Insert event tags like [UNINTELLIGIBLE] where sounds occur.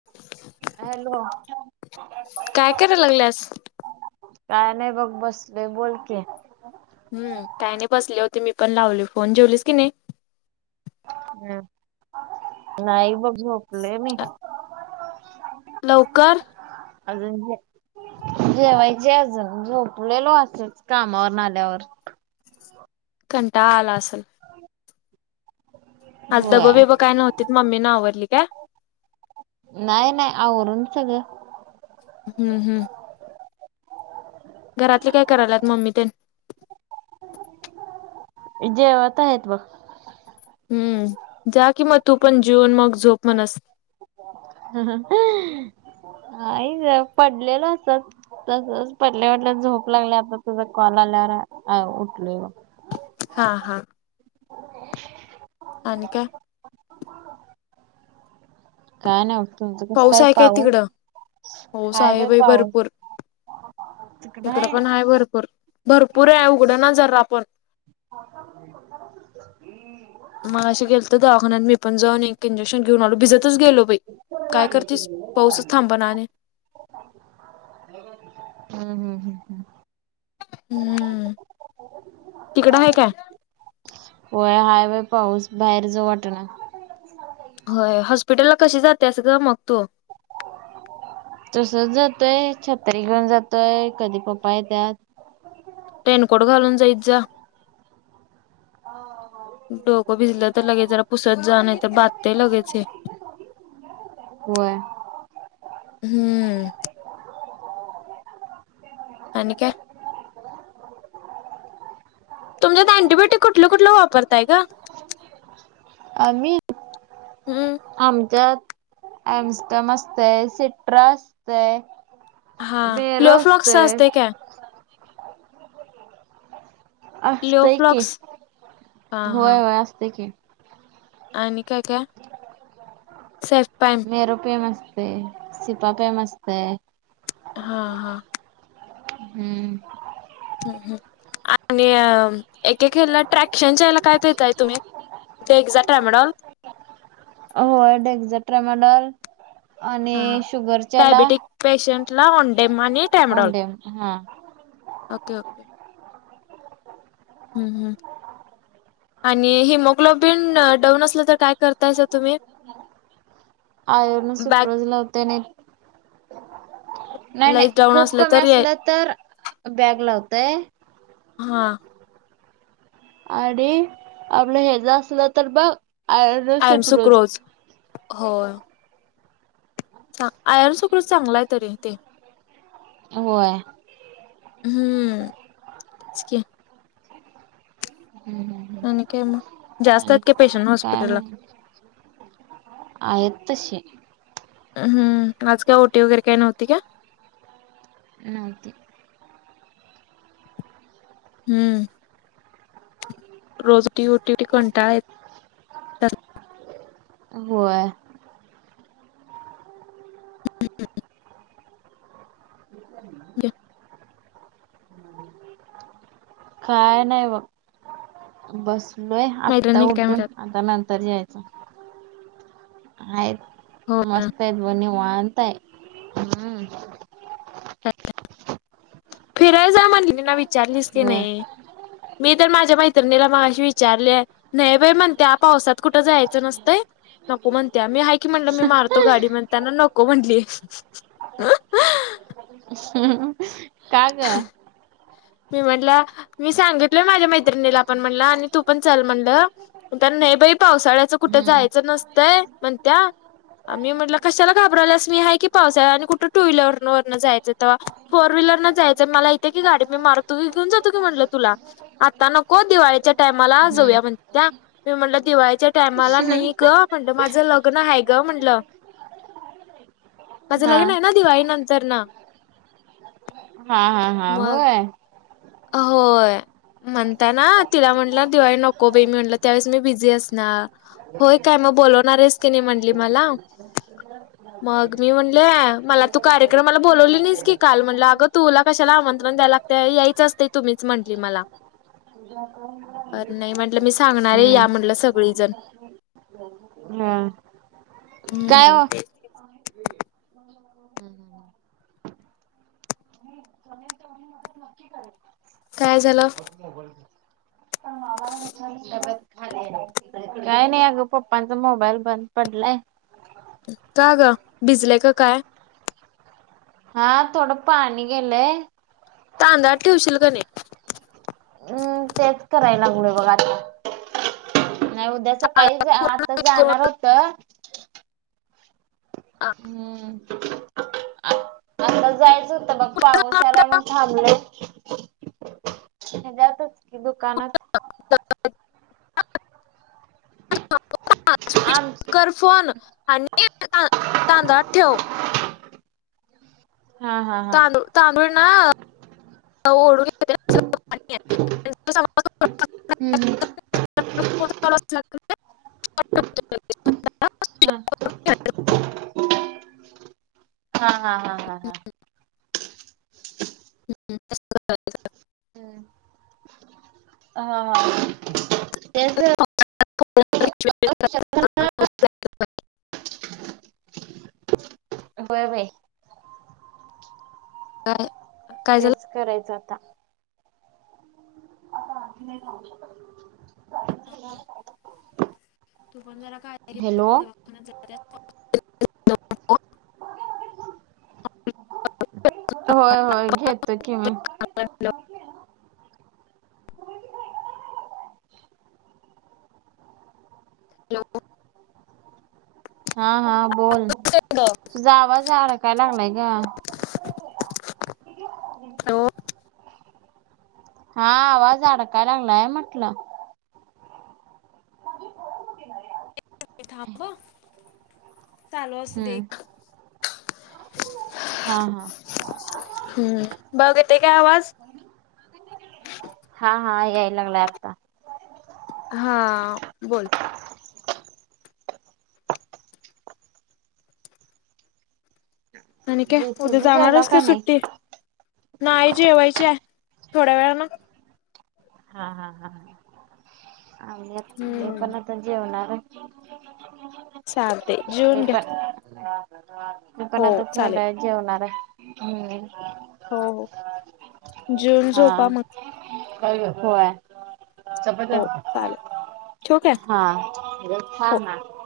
[UNINTELLIGIBLE] Hello काय करायला लागल्यास काय नाही बघ बसले बोलक हम् काही नाही बसले होती मी पण लावली फोन जेवलेस की नाही हम् नाहीय बबू लले म लवकर अजंज जेवायचे अजून झोपलेलो असेच कामावर ना आल्यावर कंटा आला असल आज दबं होय बिबं काय नव्हतीत मम्मी ना आवरली काय नाही नाही आवरून सगळं हम्म हम् घरातले काय करायलात मम्मी ते जे आता आहेत बघ हम्म जा कि मग तू पण जीऊन मग झोप मण अस आ पडलेल असत तसच पटल्या वटल्यात झोप लागले आता तुझा कॉल आल्यावर उठलोय हा हा अन का काय नाही बघ. तुमचं कसं पाऊस आहे काय तिकडं पाऊस हाय आहे बाई पाऊस भरपूर इकड पण आहे भरपूर भरपूर आहे उघड ना जर आपण हो मग असे गेल तर दघणार मीणऊन एक इंजेक्शन घेऊन आलो भिजतच गेलो काय करतेस पाऊसच थांब ना आणि हम्म हम्म हम्म हम्म हम्म तिकडं आहे काय वय हायवे पाऊस बाहेर ज वाट ना होय हॉस्पिटल ला कशी जाते असं ग मग तू तसच जातोय छतरी घेऊन जातोय कधी पप्पा आहे त्यात टेनकोट घालून जाईत जा डोको भिजला तर लगेच जरा पुसत जा नाही तर बधतय लगेच हे कवा हम्म आणि का तुमच्यात अँटीबायोटिक कुठलं कुठलं वापरताय का आम्ही हम्म आमच्या अमस्टडम असतय सिट्रा असतय हा म र लिओफ्लॉक्स असते असतय काय असतय क लिओफ्लॉक्स हा हा होय होय असत क आणि काय का सफपा मेरूपे मस्ते सिपा पे मस्त हा हा हम्म हम् हम् आणि एके खला ट्रॅक्शनच्या याला काय दताय तुम्ही ते एकदाा टर्मिनॉल हो एक्झट्र मडल [UNINTELLIGIBLE] हा डयाबेटिक पेशंट ला ऑंडेम आणि टॅमडॉल ओंडेम हा ओके! ओके! हम हम, आणि हिमोग्लोबिन डऊन असलं तर काय कर आयन बॅक सुप्रज लावते नाही, नाही नाही, लाईट डाऊन खूप कमी तर असलं तर बॅग लावतय. हा! आणि आपलं हज असलं तर बघ आयर्न आय एम सुफरोज सुक्रोज होय. आयरन सुक्रोज चांगलाय तरी ते, होय. हम्म, तेचकी हम्.... आणि काय मग, जास्त आहेत का पेशंट काय हॉस्पिटला. म्ह आहेत तशे. हम्, आज का ओटी वगैरे काही नव्हती का? नव्हती. हम्म! रोज ती ओटी कंटाळ येतो होय. हम्.. [UNINTELLIGIBLE] काय नाही ब बस लोय माहित आत्ता नाही काय उठून, म्हणतात आता नंतर यायचं आहेत हो मस्त आहेत, बघ निवांत आहेत हम्... फिरायला जा म्हण ना विचारलीस की होय नाही? मी तर माझ्या मैत्रिणीला मगाशी विचारले नाही बाई म्हणत पावसात. कुठं जायच नसतय. नको म्हणते मी आहे की, म्हणलं मी मारतो गाडी म्हण त्यांना नको म्हणली. काग! मी म्हटलं मी सांगितलय माझ्या मैत्रिणीला पण म्हणलं आणि तू पण चाल म्हणलं. तर नाही बाई! पावसाळ्याचं कुठे हम्म जायचं नसतंय म्हणत्या. मी म्हटलं कशाला घाबरायलास मी आहे की पावसा आणि कुठं टू व्हीलर वरन जायचं तेव्हा, फोर व्हीलररन जायचंय मला येते की गाडी. मी मारतो की घेऊन जातो की म्हटलं तुला आता नको दिवाळीच्या टामाला हम्म जाऊया म्हण त्या म म्हणलं दिवाळीच्या टायमाला नाही ग. म्हणलं माझं लग्न हाय ग! म्हटलं माझं हा लग्न आहे ना दिवाळी नंत तरन. हा हा हा होय. अ होय. म्हणता ना तिला म्हटलं दिवाळी नको बे मी म्हटलं त्यावेळेस मी बिझी असणार. होय काय मग बोलवणार आहेस की नाही म्हटली मला ह ह. [UNINTELLIGIBLE] मग मी म्हणले मला तू कार्यक्रम मला बलावली नाहीस की काल म्हटलं अगं तुला कशाला आमंत्र द्याला ला तर यायच असते तुम्हीच म्हटली मला. तर नाही म्हटलं मी सांगणार आहे या हम्म. म्हटलं सगळीजण हम काय हम्म. ओ! [UNINTELLIGIBLE] हम्म हम्. [UNINTELLIGIBLE] काय झालं. [UNINTELLIGIBLE] काय नाही अगं पप्पांचा मोबाईल बंद पडलाय. का ग भिजलंय का काय? हा थोडं पाणी गेलंय. तांदळ ठेवशील क नाही. हम्म तेच करायला पुढ बघ आता नाही उद्या सकाळी तांदळात पूर्ण आता हे करून जाणार होत. ह. हम्म. आता जायचं होतं बघ पाऊस यालाय मण थांबलंय. हे जाातो क दुकानत [UNINTELLIGIBLE] स् आम कर फोन आणि ददा ठेव. हा हा हा. तांदूळ तांदूळ ना ओढून घ. हम् हम्. [UNINTELLIGIBLE] हम्म. [UNINTELLIGIBLE] हा हा हा हा हा. हम्म. हा ह तेच अकना बय बाय. का? तेच करायचं आता आता आणी नाही सां तू पण जरा कायवाख होय होय घेतो कि ममी आपल. हॅलो. हा हा बोल तुझा आवाजला काय लागलाय का हॅलो हम् हा आवाज अडकायला लागलाय म्हटलं माझे फोटठणार या थांबा चालू असं दे हम्म हा हा हम्म बाऊ केते काय आवाज हा हा हे येईलंगला आता हा बोल आणि काय जे उद्या तुम्ही जेवला जाणारच का नाही सुट्टी नाही जेवायचे आहे थोड्या वेळा ना हा हा ह आही मी हम्म पण आता जेवणार चालते जेऊन घ्या हो पपणा चालेल तुथडा जेवणार आहे हम्म हो जेन झोपा मग अ होवाय हो चालेल ठोक आहे हा हा हा